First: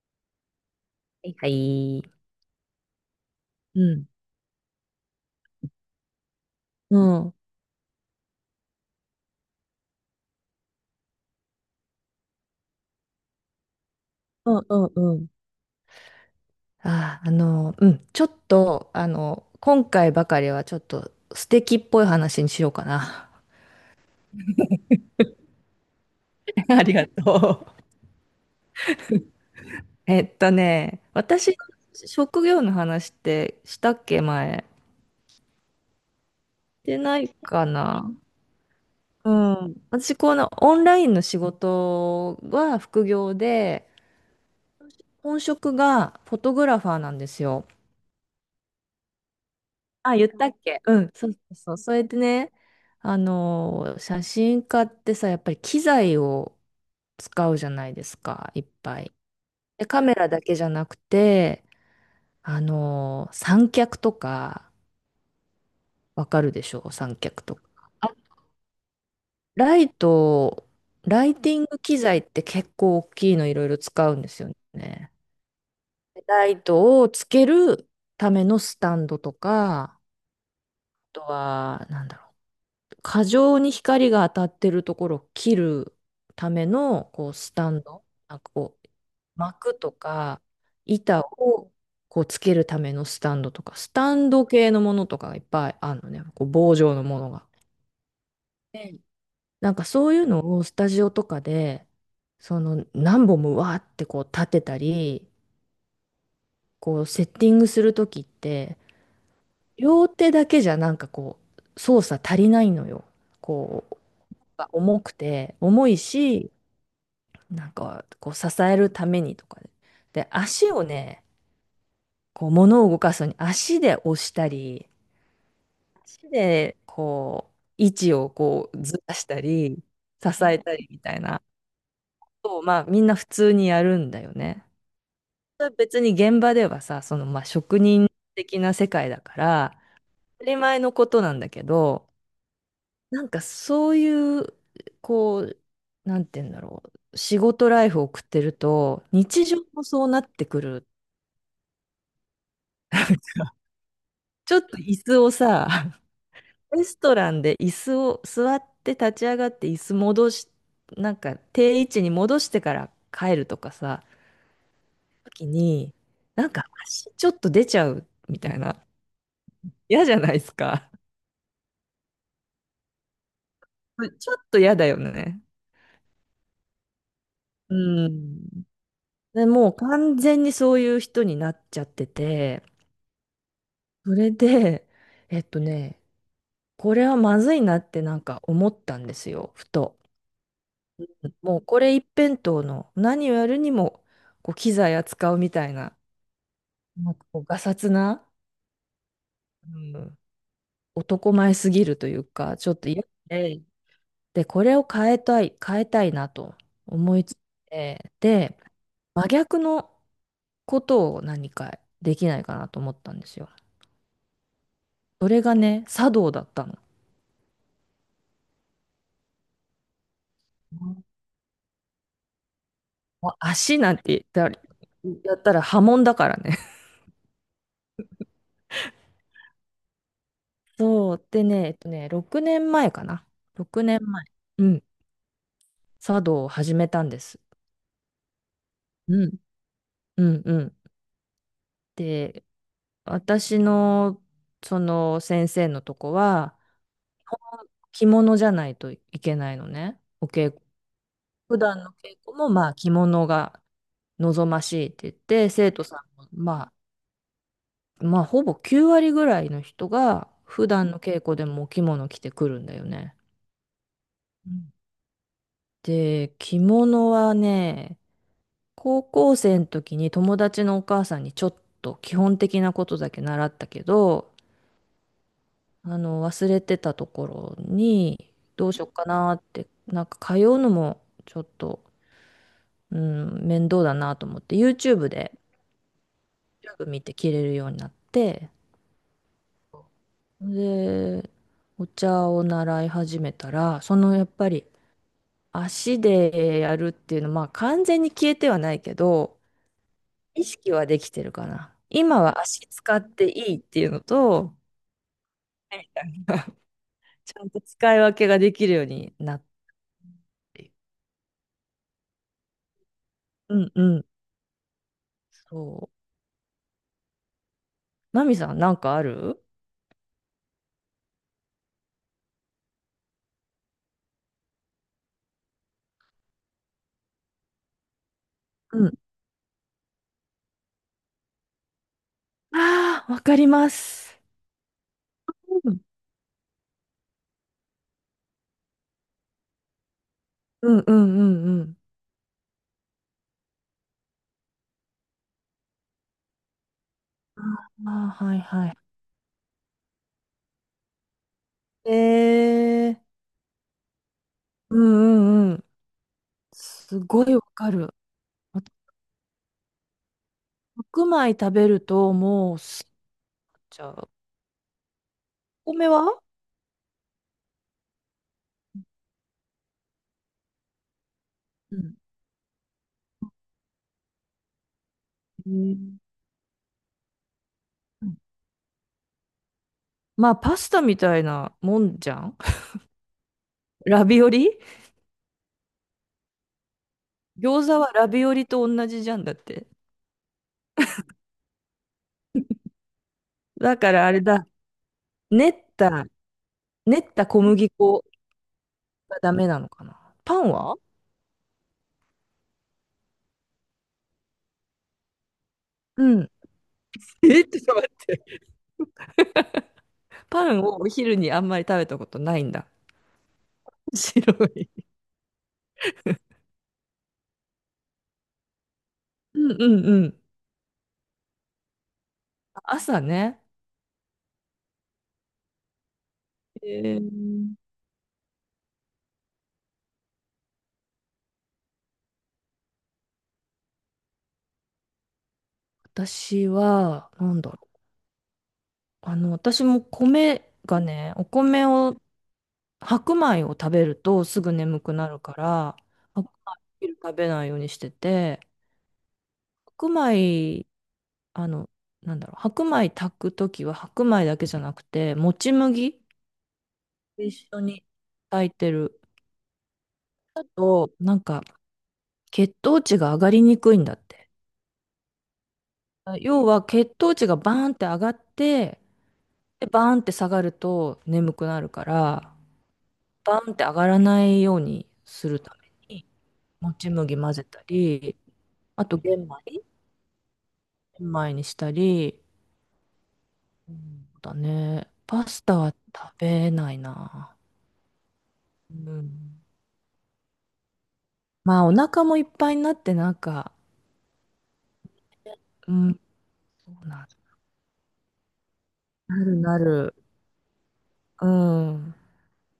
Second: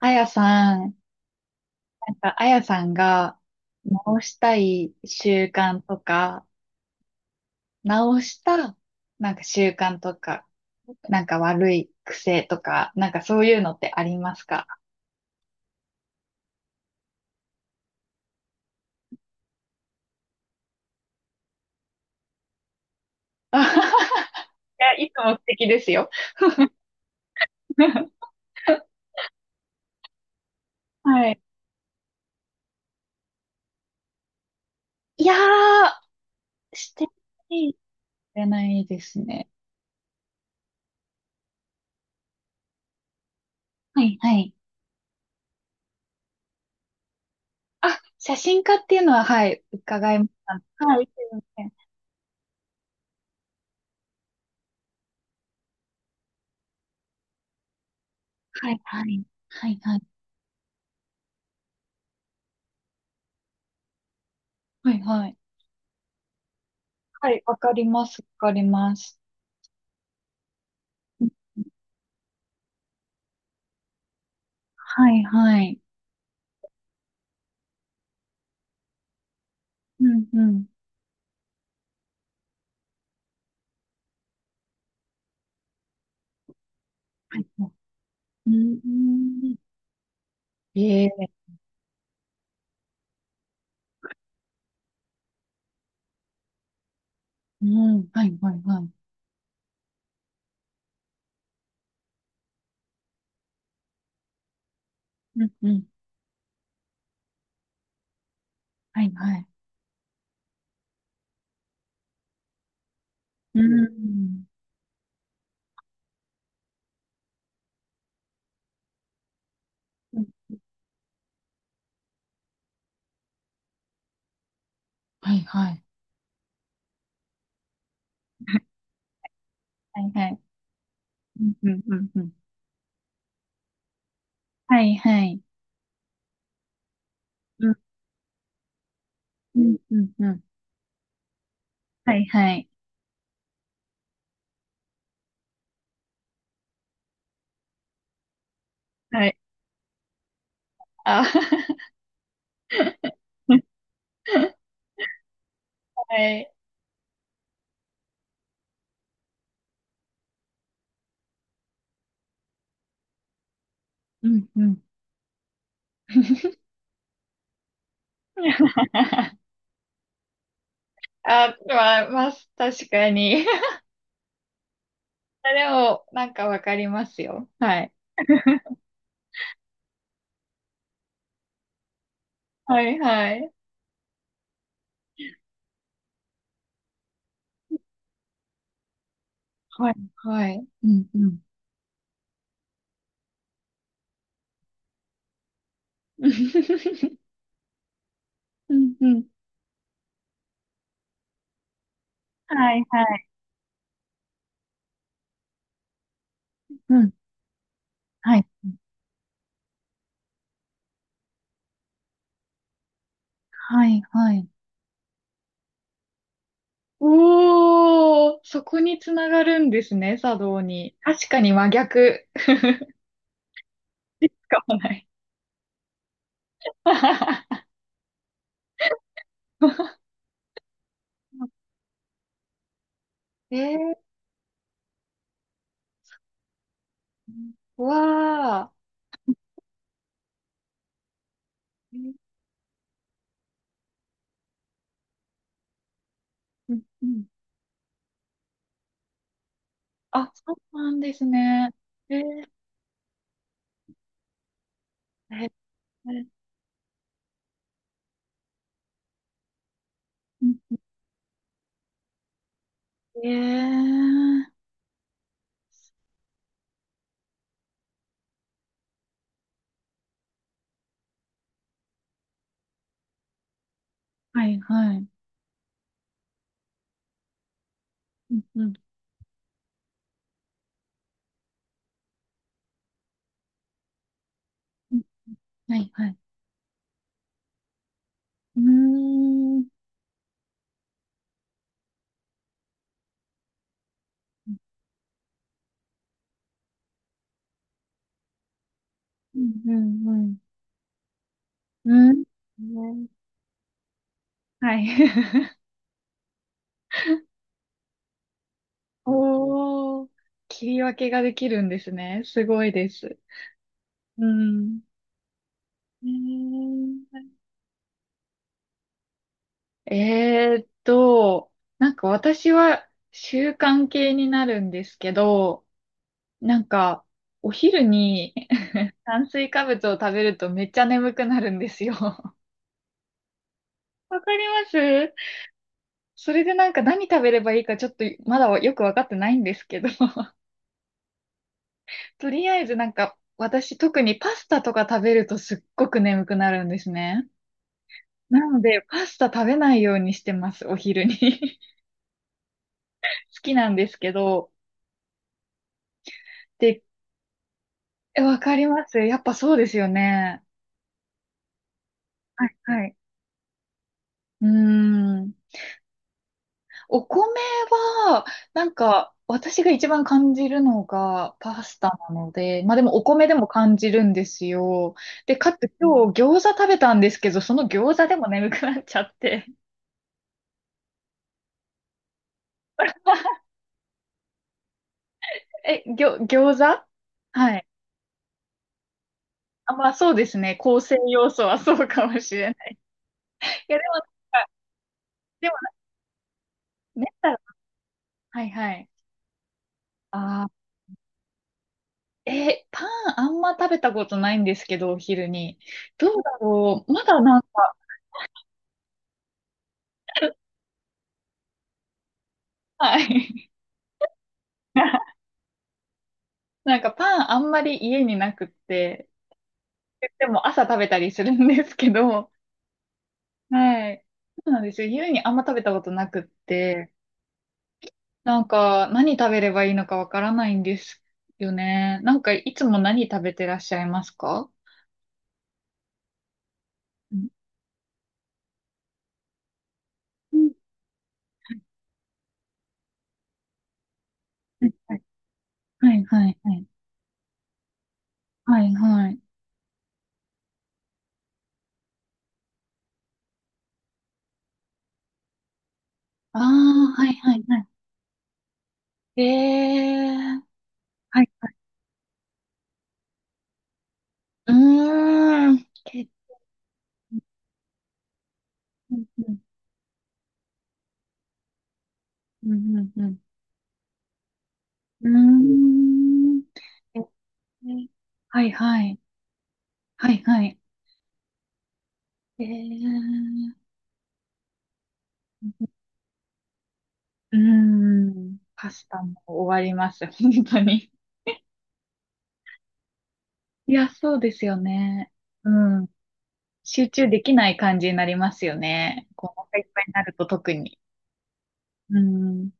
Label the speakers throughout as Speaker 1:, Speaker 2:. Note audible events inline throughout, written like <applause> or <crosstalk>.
Speaker 1: あやさん、
Speaker 2: いはい。
Speaker 1: なんか、あやさんが
Speaker 2: うん。
Speaker 1: 直したい習慣とか、
Speaker 2: うん。
Speaker 1: 直した、なんか習慣とか、なんか悪い癖とか、なんかそういうのってあります
Speaker 2: う
Speaker 1: か？
Speaker 2: んうんうん。うん、ちょっと、今回ばかりはちょっと素敵っぽい話にしようかな。
Speaker 1: あはは。 <laughs> いや、いつも素敵ですよ。
Speaker 2: <laughs> ありがとう。
Speaker 1: <laughs> はい。
Speaker 2: 私の職業の話ってしたっけ、前。
Speaker 1: いやー、
Speaker 2: し
Speaker 1: し
Speaker 2: て
Speaker 1: て
Speaker 2: ない
Speaker 1: な
Speaker 2: か
Speaker 1: い
Speaker 2: な。
Speaker 1: じゃないです
Speaker 2: う
Speaker 1: ね。
Speaker 2: ん。私、このオンラインの仕事は副業で、
Speaker 1: はいはい。
Speaker 2: 本職がフォトグラファーなんですよ。
Speaker 1: あ、写真家っていうのは、はい、伺
Speaker 2: あ、
Speaker 1: いま
Speaker 2: 言
Speaker 1: し
Speaker 2: ったっけ、
Speaker 1: た。
Speaker 2: う
Speaker 1: はい、す
Speaker 2: ん、そう
Speaker 1: い
Speaker 2: そ
Speaker 1: ま
Speaker 2: う
Speaker 1: せん。
Speaker 2: そう。それでね、写真家ってさ、やっぱり機材を使うじゃないですか、いっ
Speaker 1: はい
Speaker 2: ぱ
Speaker 1: は
Speaker 2: い。
Speaker 1: い。はい
Speaker 2: で、
Speaker 1: は
Speaker 2: カ
Speaker 1: い。
Speaker 2: メラだけじゃなくて、三脚とか、
Speaker 1: はいはい。
Speaker 2: わかるでしょう、三
Speaker 1: はい、
Speaker 2: 脚と
Speaker 1: わ
Speaker 2: か。
Speaker 1: かりま
Speaker 2: あ、
Speaker 1: す、わかります。
Speaker 2: ライト、ライティング機材って結構大きいのいろいろ使うんですよ
Speaker 1: は
Speaker 2: ね。
Speaker 1: い、はい。
Speaker 2: ライトをつけるためのスタンドとか、あ
Speaker 1: うん、うん。
Speaker 2: とは、なんだろう、過剰に光が当たってるところを切るためのこう
Speaker 1: はい、
Speaker 2: ス
Speaker 1: は
Speaker 2: タ
Speaker 1: い。
Speaker 2: ンド、なん
Speaker 1: う
Speaker 2: かこう
Speaker 1: ん。
Speaker 2: 幕とか
Speaker 1: え
Speaker 2: 板
Speaker 1: え、
Speaker 2: をこうつけるためのスタンドとか、スタンド系のものとかがいっぱいあるのね、こう棒状のものが。
Speaker 1: うん。はい、はい、はい。
Speaker 2: で、なんかそういうのをスタジオとかで、その何本もわーってこう立てたり
Speaker 1: うん、うん。
Speaker 2: こうセッティングする時って、
Speaker 1: はい、はい。
Speaker 2: 両手だけじゃなんかこう操作足りないのよ。
Speaker 1: う
Speaker 2: こう
Speaker 1: ん。
Speaker 2: 重くて重いし、なんか、こう、支えるためにとかで。
Speaker 1: うん。
Speaker 2: で、足をね、こう、物を動かすのに足で押したり、
Speaker 1: はい、はい。
Speaker 2: 足で、こう、位置をこう、ずらしたり、
Speaker 1: はい、は
Speaker 2: 支
Speaker 1: い。
Speaker 2: えたりみたいな
Speaker 1: うん、うん、うん、う
Speaker 2: こ
Speaker 1: ん。
Speaker 2: とを、まあ、みんな普通にやるんだよね。
Speaker 1: はい、はい。
Speaker 2: それは別に現場ではさ、その、まあ、
Speaker 1: うん、
Speaker 2: 職人的な世界だか
Speaker 1: うん、
Speaker 2: ら、
Speaker 1: うん、うん。
Speaker 2: 当たり前のことなんだけど、
Speaker 1: はい、はい。
Speaker 2: なんかそういう、こう、なんて言うんだろう。仕事ライフを送ってると、
Speaker 1: はい。
Speaker 2: 日常もそうなってくる。
Speaker 1: あ、<laughs>
Speaker 2: ちょっと椅子をさ、
Speaker 1: はい。
Speaker 2: レストランで椅子を座って立ち上がって椅子戻し、なんか定位置に戻してから帰るとかさ、
Speaker 1: うん、うん。
Speaker 2: 時に、なんか足ちょっと出ちゃうみたいな。
Speaker 1: <laughs>
Speaker 2: 嫌じゃないですか。
Speaker 1: あ、まあ、まあ、確かに。<laughs>
Speaker 2: ちょっと嫌だよね。
Speaker 1: でも、なんかわかりますよ。
Speaker 2: う
Speaker 1: はい。
Speaker 2: ん。で、もう完全にそういう人になっちゃってて、
Speaker 1: はいはい。
Speaker 2: それで、えっとね、これはまずいなってなんか思ったんですよ、ふ
Speaker 1: はい
Speaker 2: と。
Speaker 1: はい。うんうん。
Speaker 2: もうこれ一辺倒の、何をやるにもこう機材扱うみたいな、なんか
Speaker 1: <laughs>
Speaker 2: こうがさつな、
Speaker 1: うんうん。
Speaker 2: うん、男前すぎるというか、ちょ
Speaker 1: は
Speaker 2: っ
Speaker 1: い
Speaker 2: と
Speaker 1: は
Speaker 2: 嫌
Speaker 1: い。
Speaker 2: で、で、これを変えたい、変えたいなと
Speaker 1: うん。
Speaker 2: 思いついて、
Speaker 1: はい。
Speaker 2: で、真逆のことを何かできないかなと思ったんですよ。
Speaker 1: はいはい。
Speaker 2: それがね、茶道だったの。
Speaker 1: おー、そこにつながるんですね、茶道
Speaker 2: う
Speaker 1: に。
Speaker 2: ん、
Speaker 1: 確かに真逆。<laughs>
Speaker 2: もう足なんて言っ
Speaker 1: 使
Speaker 2: たら、
Speaker 1: かもない。
Speaker 2: やったら波紋だからね。
Speaker 1: <laughs>
Speaker 2: そう。でね、6年前かな。6年
Speaker 1: え
Speaker 2: 前。うん、茶道を始めたんです。
Speaker 1: ー、わ
Speaker 2: うん。うんうん。
Speaker 1: ー。
Speaker 2: で、私のその先生のとこは
Speaker 1: うんうん。
Speaker 2: 着物じゃないといけないのね。お
Speaker 1: あ、
Speaker 2: 稽
Speaker 1: そ
Speaker 2: 古。
Speaker 1: うなんです
Speaker 2: 普
Speaker 1: ね。
Speaker 2: 段の
Speaker 1: え
Speaker 2: 稽古も
Speaker 1: ー、
Speaker 2: まあ着物が望ましいって言っ
Speaker 1: え
Speaker 2: て、
Speaker 1: ー、
Speaker 2: 生徒さんもまあほぼ9割ぐらいの人が
Speaker 1: うん、
Speaker 2: 普段の稽古でもお着物着てくるんだよね。
Speaker 1: えー、
Speaker 2: うん、で、着物はね、高校生の時に友達のお母さんにちょっと基本的なことだけ習ったけど、
Speaker 1: はいはい。
Speaker 2: 忘れてたところに、
Speaker 1: うんう
Speaker 2: ど
Speaker 1: ん。
Speaker 2: うしよっかなって、なんか通うのもちょっと、うん、面倒だなと思って、
Speaker 1: うん、 はいはい。
Speaker 2: YouTube 見て着れるようになって、
Speaker 1: うーん。
Speaker 2: で、お茶を習い始めたら、そのやっぱり足でやるっていうのは、まあ完全に消えてはないけ
Speaker 1: う
Speaker 2: ど、
Speaker 1: んうん
Speaker 2: 意識はできてるかな。
Speaker 1: う
Speaker 2: 今
Speaker 1: ん。
Speaker 2: は
Speaker 1: う
Speaker 2: 足使っ
Speaker 1: ん。ね、
Speaker 2: ていいっていうのと、
Speaker 1: はい。
Speaker 2: みたいな。 <laughs> ち
Speaker 1: <laughs>
Speaker 2: ゃんと使い分けができるようになっ
Speaker 1: おー、
Speaker 2: て
Speaker 1: 切
Speaker 2: いる。
Speaker 1: り分けができるんですね。すごいです。
Speaker 2: うんうん。
Speaker 1: うん。
Speaker 2: そう。
Speaker 1: え
Speaker 2: マミさん、なんかある？
Speaker 1: ー、えーっと、なんか私は習慣系になるんですけど、なんかお昼に
Speaker 2: うん。
Speaker 1: <laughs> 炭水化物を食べるとめっちゃ眠くなるんですよ。わ
Speaker 2: ああー、わかります。
Speaker 1: かります。
Speaker 2: うん
Speaker 1: それでなんか何食べればいいかちょっとまだよくわかってないんですけど、
Speaker 2: うんうんうんうん。
Speaker 1: とりあえずなんか、私特にパスタとか食べるとすっごく眠くなるんですね。
Speaker 2: ああ、はい
Speaker 1: なの
Speaker 2: は
Speaker 1: で、パスタ食べないようにしてます、お昼に。<laughs>
Speaker 2: い。えー、
Speaker 1: 好きなんですけど。
Speaker 2: うんうんうん。
Speaker 1: で、
Speaker 2: すごいわかる。
Speaker 1: え、わか
Speaker 2: あ
Speaker 1: り
Speaker 2: と
Speaker 1: ます。やっぱそうですよね。
Speaker 2: 白米食べると、
Speaker 1: は
Speaker 2: も
Speaker 1: い、
Speaker 2: う
Speaker 1: は
Speaker 2: す、
Speaker 1: い。
Speaker 2: じゃあ、
Speaker 1: うーん。
Speaker 2: お米は、
Speaker 1: お米は、なんか、私が一番感じるのがパ
Speaker 2: う
Speaker 1: スタ
Speaker 2: ん
Speaker 1: なので、まあでもお米でも感じるんですよ。で、
Speaker 2: う
Speaker 1: かつ
Speaker 2: ん、
Speaker 1: 今日餃子食べたんですけど、その餃子でも眠くなっちゃって。
Speaker 2: まあ、パスタみたいなもんじゃん。 <laughs> ラビオリ。
Speaker 1: え、ぎょ、餃子。はい。
Speaker 2: 餃子はラビオリと同じじゃんだって。
Speaker 1: あ、まあそうですね。構成要素はそうかもしれない。い
Speaker 2: だ
Speaker 1: や、で
Speaker 2: か
Speaker 1: もなん
Speaker 2: らあれだ、
Speaker 1: か、
Speaker 2: 練
Speaker 1: でも
Speaker 2: っ
Speaker 1: なんか、
Speaker 2: た、練
Speaker 1: 練っ
Speaker 2: った
Speaker 1: たら、
Speaker 2: 小麦粉
Speaker 1: はいはい。
Speaker 2: がダメなのかな。パン
Speaker 1: あ
Speaker 2: は、
Speaker 1: ー、え、パンあんま食べたことないんですけど、お昼に。ど
Speaker 2: う
Speaker 1: うだ
Speaker 2: ん。
Speaker 1: ろう。まだ
Speaker 2: <laughs>
Speaker 1: なん
Speaker 2: え、
Speaker 1: か、
Speaker 2: ちょっと待って。パンをお昼にあんまり食べたことないんだ。
Speaker 1: はい。
Speaker 2: <laughs> 白い。
Speaker 1: <laughs> なんかパンあんまり家になくって、
Speaker 2: うんうんうん。
Speaker 1: でも朝食べたりするんですけど、
Speaker 2: 朝ね。
Speaker 1: はい。そうなんですよ。家にあんま食べたことなくって、
Speaker 2: えー、
Speaker 1: なんか、何食べればいいのかわからないんですよね。なんか、いつも何食べてらっしゃいますか？
Speaker 2: 私は、
Speaker 1: うん
Speaker 2: なんだろう。私も
Speaker 1: う
Speaker 2: 米
Speaker 1: ん、
Speaker 2: がね、お米を、白米を食べるとすぐ眠くなるから、
Speaker 1: はいは
Speaker 2: 白
Speaker 1: いはい。
Speaker 2: 米食べないようにしてて、
Speaker 1: はいはい。
Speaker 2: 白米、あの、なんだろう、白米炊くときは白米だけじゃなくて、もち麦
Speaker 1: ああー、はい
Speaker 2: 一
Speaker 1: はい
Speaker 2: 緒
Speaker 1: は
Speaker 2: に炊いてる
Speaker 1: い。えー。
Speaker 2: と、なん
Speaker 1: はい
Speaker 2: か、
Speaker 1: はい。
Speaker 2: 血糖値が上がりにくいんだって。
Speaker 1: うーん。け、
Speaker 2: 要は血糖値がバーンって上がって、
Speaker 1: うん
Speaker 2: で、バーンって下がると眠くなるから、
Speaker 1: うんうんうん。
Speaker 2: バーンって上がらないように
Speaker 1: う
Speaker 2: するために、
Speaker 1: ん、う
Speaker 2: もち
Speaker 1: ーん。えー、
Speaker 2: 麦混ぜたり、
Speaker 1: はいは
Speaker 2: あと
Speaker 1: い。
Speaker 2: 玄米、
Speaker 1: はいはい。
Speaker 2: 玄米にしたり、
Speaker 1: えー。
Speaker 2: うん、そうだね。パスタは食べない
Speaker 1: う
Speaker 2: な。
Speaker 1: ーん。パ
Speaker 2: う
Speaker 1: スタも
Speaker 2: ん。
Speaker 1: 終わります。本当に。
Speaker 2: まあ、お腹もいっぱいになって、なんか、
Speaker 1: いや、そうですよね。う
Speaker 2: う
Speaker 1: ん。
Speaker 2: ん、そ
Speaker 1: 集
Speaker 2: うな
Speaker 1: 中できない感じになりますよね。こ
Speaker 2: る、
Speaker 1: う、お腹
Speaker 2: な
Speaker 1: い
Speaker 2: る
Speaker 1: っぱい
Speaker 2: な
Speaker 1: に
Speaker 2: る。
Speaker 1: なると特に。
Speaker 2: うん。
Speaker 1: うん。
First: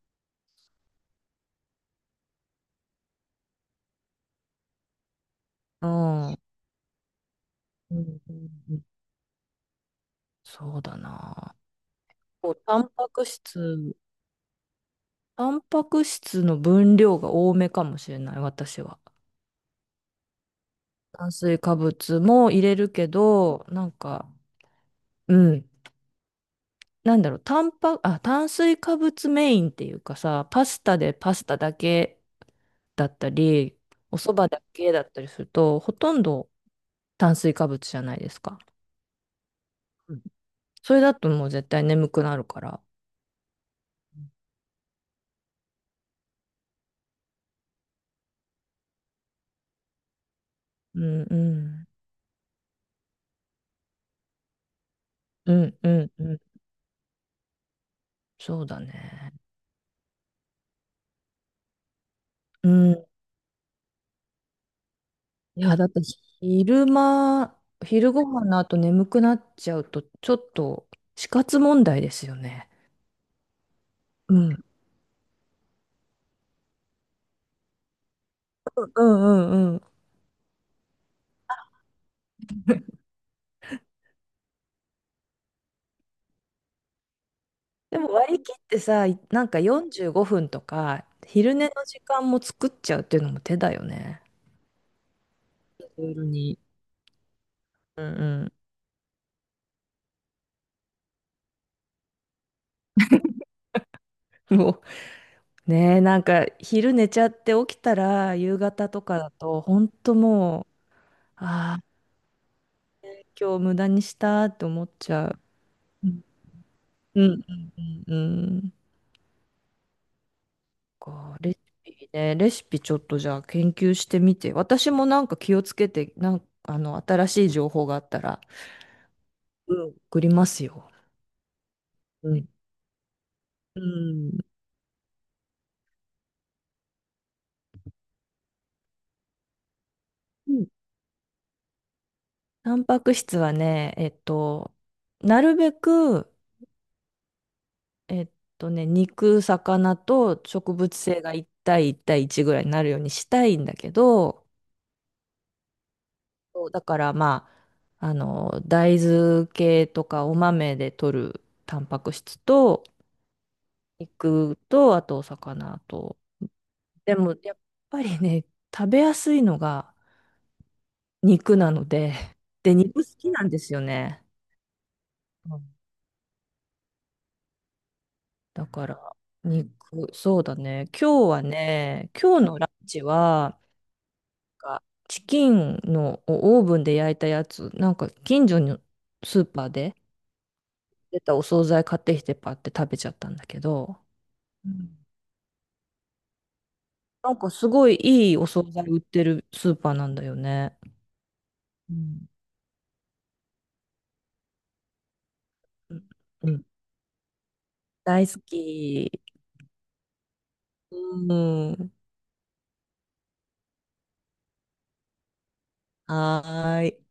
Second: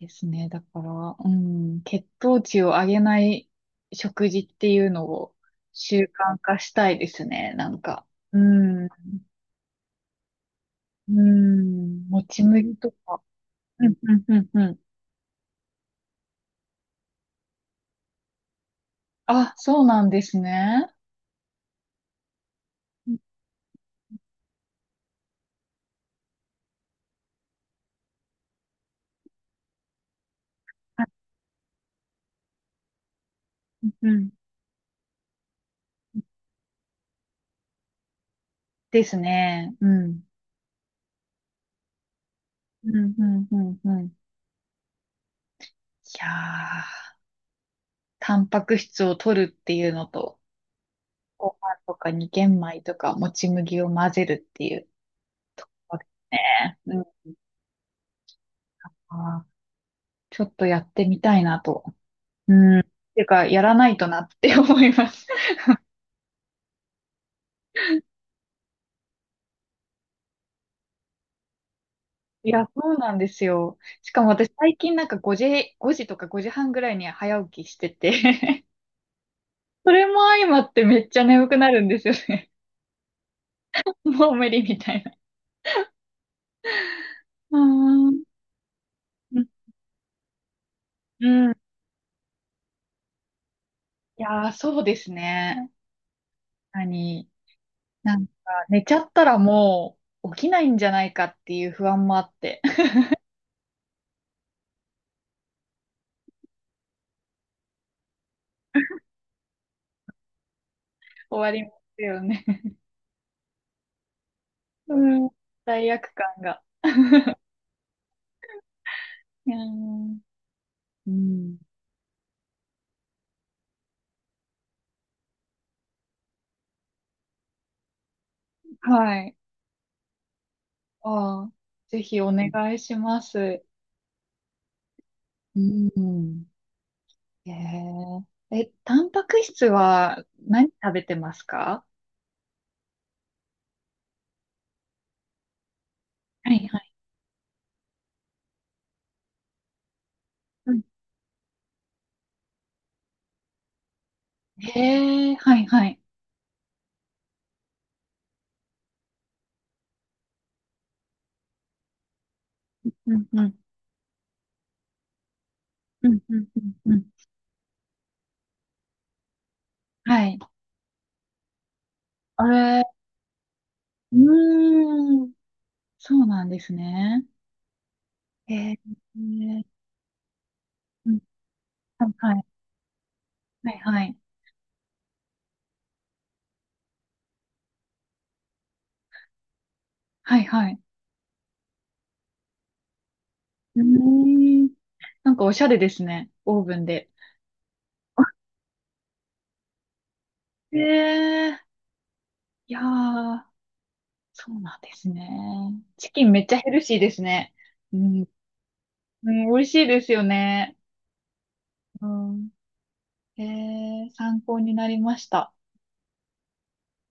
Speaker 1: ですね。だから、うん。血糖値を上げない食事っていうのを
Speaker 2: う
Speaker 1: 習慣
Speaker 2: ん
Speaker 1: 化したいですね。なん
Speaker 2: うん
Speaker 1: か。う
Speaker 2: うん、
Speaker 1: ん。
Speaker 2: そうだ
Speaker 1: う
Speaker 2: な。
Speaker 1: ん。もち
Speaker 2: 構
Speaker 1: 麦
Speaker 2: タン
Speaker 1: と
Speaker 2: パ
Speaker 1: か。
Speaker 2: ク
Speaker 1: うん、
Speaker 2: 質、
Speaker 1: うん、うん、うん。
Speaker 2: タンパク質の分量が多めかもしれない、私は。
Speaker 1: あ、そうなんですね。
Speaker 2: 炭水化物も入れるけ
Speaker 1: うん
Speaker 2: ど、なんか、うん。なんだろう、タンパ、あ、炭水化物メインっていうかさ、パスタだけだったり、
Speaker 1: う
Speaker 2: お
Speaker 1: ん。
Speaker 2: 蕎麦だけだったりすると、ほとんど炭水化物じゃないですか。
Speaker 1: ですね。う
Speaker 2: うん、
Speaker 1: ん。
Speaker 2: それだともう絶対眠くなるから。
Speaker 1: うん、うん、うん、うん。いやー。タンパク質を取るっていうのと、
Speaker 2: うんう
Speaker 1: ご飯
Speaker 2: ん。
Speaker 1: とかに玄米とかもち麦を混ぜるっていう
Speaker 2: うんう
Speaker 1: わけで
Speaker 2: んう
Speaker 1: す
Speaker 2: ん。
Speaker 1: ね。うん。
Speaker 2: そうだね。
Speaker 1: あー、ちょっとやってみたいなと。う
Speaker 2: う
Speaker 1: ん。っ
Speaker 2: ん。
Speaker 1: ていうか、やらないとなって思います。<laughs>
Speaker 2: いや、だって昼間、昼ご飯の後眠くなっちゃうと、ちょっと死活問題ですよ
Speaker 1: いや、
Speaker 2: ね。
Speaker 1: そうなんですよ。しかも
Speaker 2: う
Speaker 1: 私
Speaker 2: ん。
Speaker 1: 最近なんか5時、5時とか5時半ぐらいに早起きしてて <laughs>
Speaker 2: うんうんうん。
Speaker 1: それも相まってめっちゃ眠くなるんですよね。<laughs> もう無理みたいな。うー
Speaker 2: でも
Speaker 1: ん。
Speaker 2: 割り切ってさ、なんか45分とか、
Speaker 1: うん。
Speaker 2: 昼寝
Speaker 1: い
Speaker 2: の時間も作っちゃうっていうのも手だよね。
Speaker 1: やー、そうですね。
Speaker 2: 夜に。
Speaker 1: 何、
Speaker 2: う
Speaker 1: なんか、
Speaker 2: ん
Speaker 1: 寝ちゃったらもう起きないんじゃないかっていう不安もあって、<laughs>
Speaker 2: うん。もう、ねえ、なんか昼寝ちゃって起きたら、夕方とかだと、ほんともう、
Speaker 1: 終わりま
Speaker 2: ああ、
Speaker 1: すよね。
Speaker 2: 今日無駄にしたって思っ
Speaker 1: う
Speaker 2: ちゃ
Speaker 1: ん、
Speaker 2: う。
Speaker 1: 罪
Speaker 2: う
Speaker 1: 悪
Speaker 2: ん
Speaker 1: 感が。
Speaker 2: うんうんうんうん。
Speaker 1: うん、う
Speaker 2: レ
Speaker 1: ん。
Speaker 2: シピね、レシピちょっとじゃあ研究してみて、私もなんか気をつけて、なんか新しい情報があったら、
Speaker 1: はい。
Speaker 2: うん、送りますよ。
Speaker 1: ああ、ぜひ
Speaker 2: う
Speaker 1: お
Speaker 2: ん。
Speaker 1: 願いします。
Speaker 2: うん。
Speaker 1: うん。えー、え、タンパク質は
Speaker 2: うん、
Speaker 1: 何食べてますか？
Speaker 2: タンパク質はね、なるべく、
Speaker 1: はいはい。
Speaker 2: えっ肉、魚と
Speaker 1: う
Speaker 2: 植
Speaker 1: ん。
Speaker 2: 物性が1対1対1ぐらいになるようにしたいんだけど、
Speaker 1: へえ、はいはい。
Speaker 2: そうだから、まあ、大豆系とかお豆で摂るタンパク質と、
Speaker 1: うんうん。
Speaker 2: 肉と、あとお魚
Speaker 1: うん
Speaker 2: と。
Speaker 1: うんうんうん。
Speaker 2: でも、やっぱりね、食べやすいのが
Speaker 1: はい。
Speaker 2: 肉なので、
Speaker 1: あ
Speaker 2: <laughs> で、
Speaker 1: れ、
Speaker 2: 肉好きなんですよ
Speaker 1: う
Speaker 2: ね。
Speaker 1: ーん、
Speaker 2: うん、
Speaker 1: そうなんですね。へ
Speaker 2: だか
Speaker 1: え、
Speaker 2: ら、肉、そうだね。
Speaker 1: うん、
Speaker 2: 今日は
Speaker 1: は
Speaker 2: ね、
Speaker 1: いは
Speaker 2: 今
Speaker 1: い。
Speaker 2: 日のランチは、
Speaker 1: はいはい。
Speaker 2: なんかチキンのオーブンで焼いたやつ、なんか近所のスーパーで
Speaker 1: はいはい。
Speaker 2: 出たお惣菜買ってきてパって食べちゃったんだけ
Speaker 1: うー
Speaker 2: ど、う
Speaker 1: ん。
Speaker 2: ん、
Speaker 1: なんかおしゃれですね。オーブンで。
Speaker 2: なんかすごいいいお惣菜売ってるスーパーなんだよね。
Speaker 1: ええ、
Speaker 2: うん。
Speaker 1: いやー、そうなんですね。チキンめっ
Speaker 2: う
Speaker 1: ちゃ
Speaker 2: ん、
Speaker 1: ヘルシーですね。うん。
Speaker 2: 大好き。
Speaker 1: うん、美味しいですよね。
Speaker 2: うん。
Speaker 1: うん。ええ、参考になりました。
Speaker 2: はーい。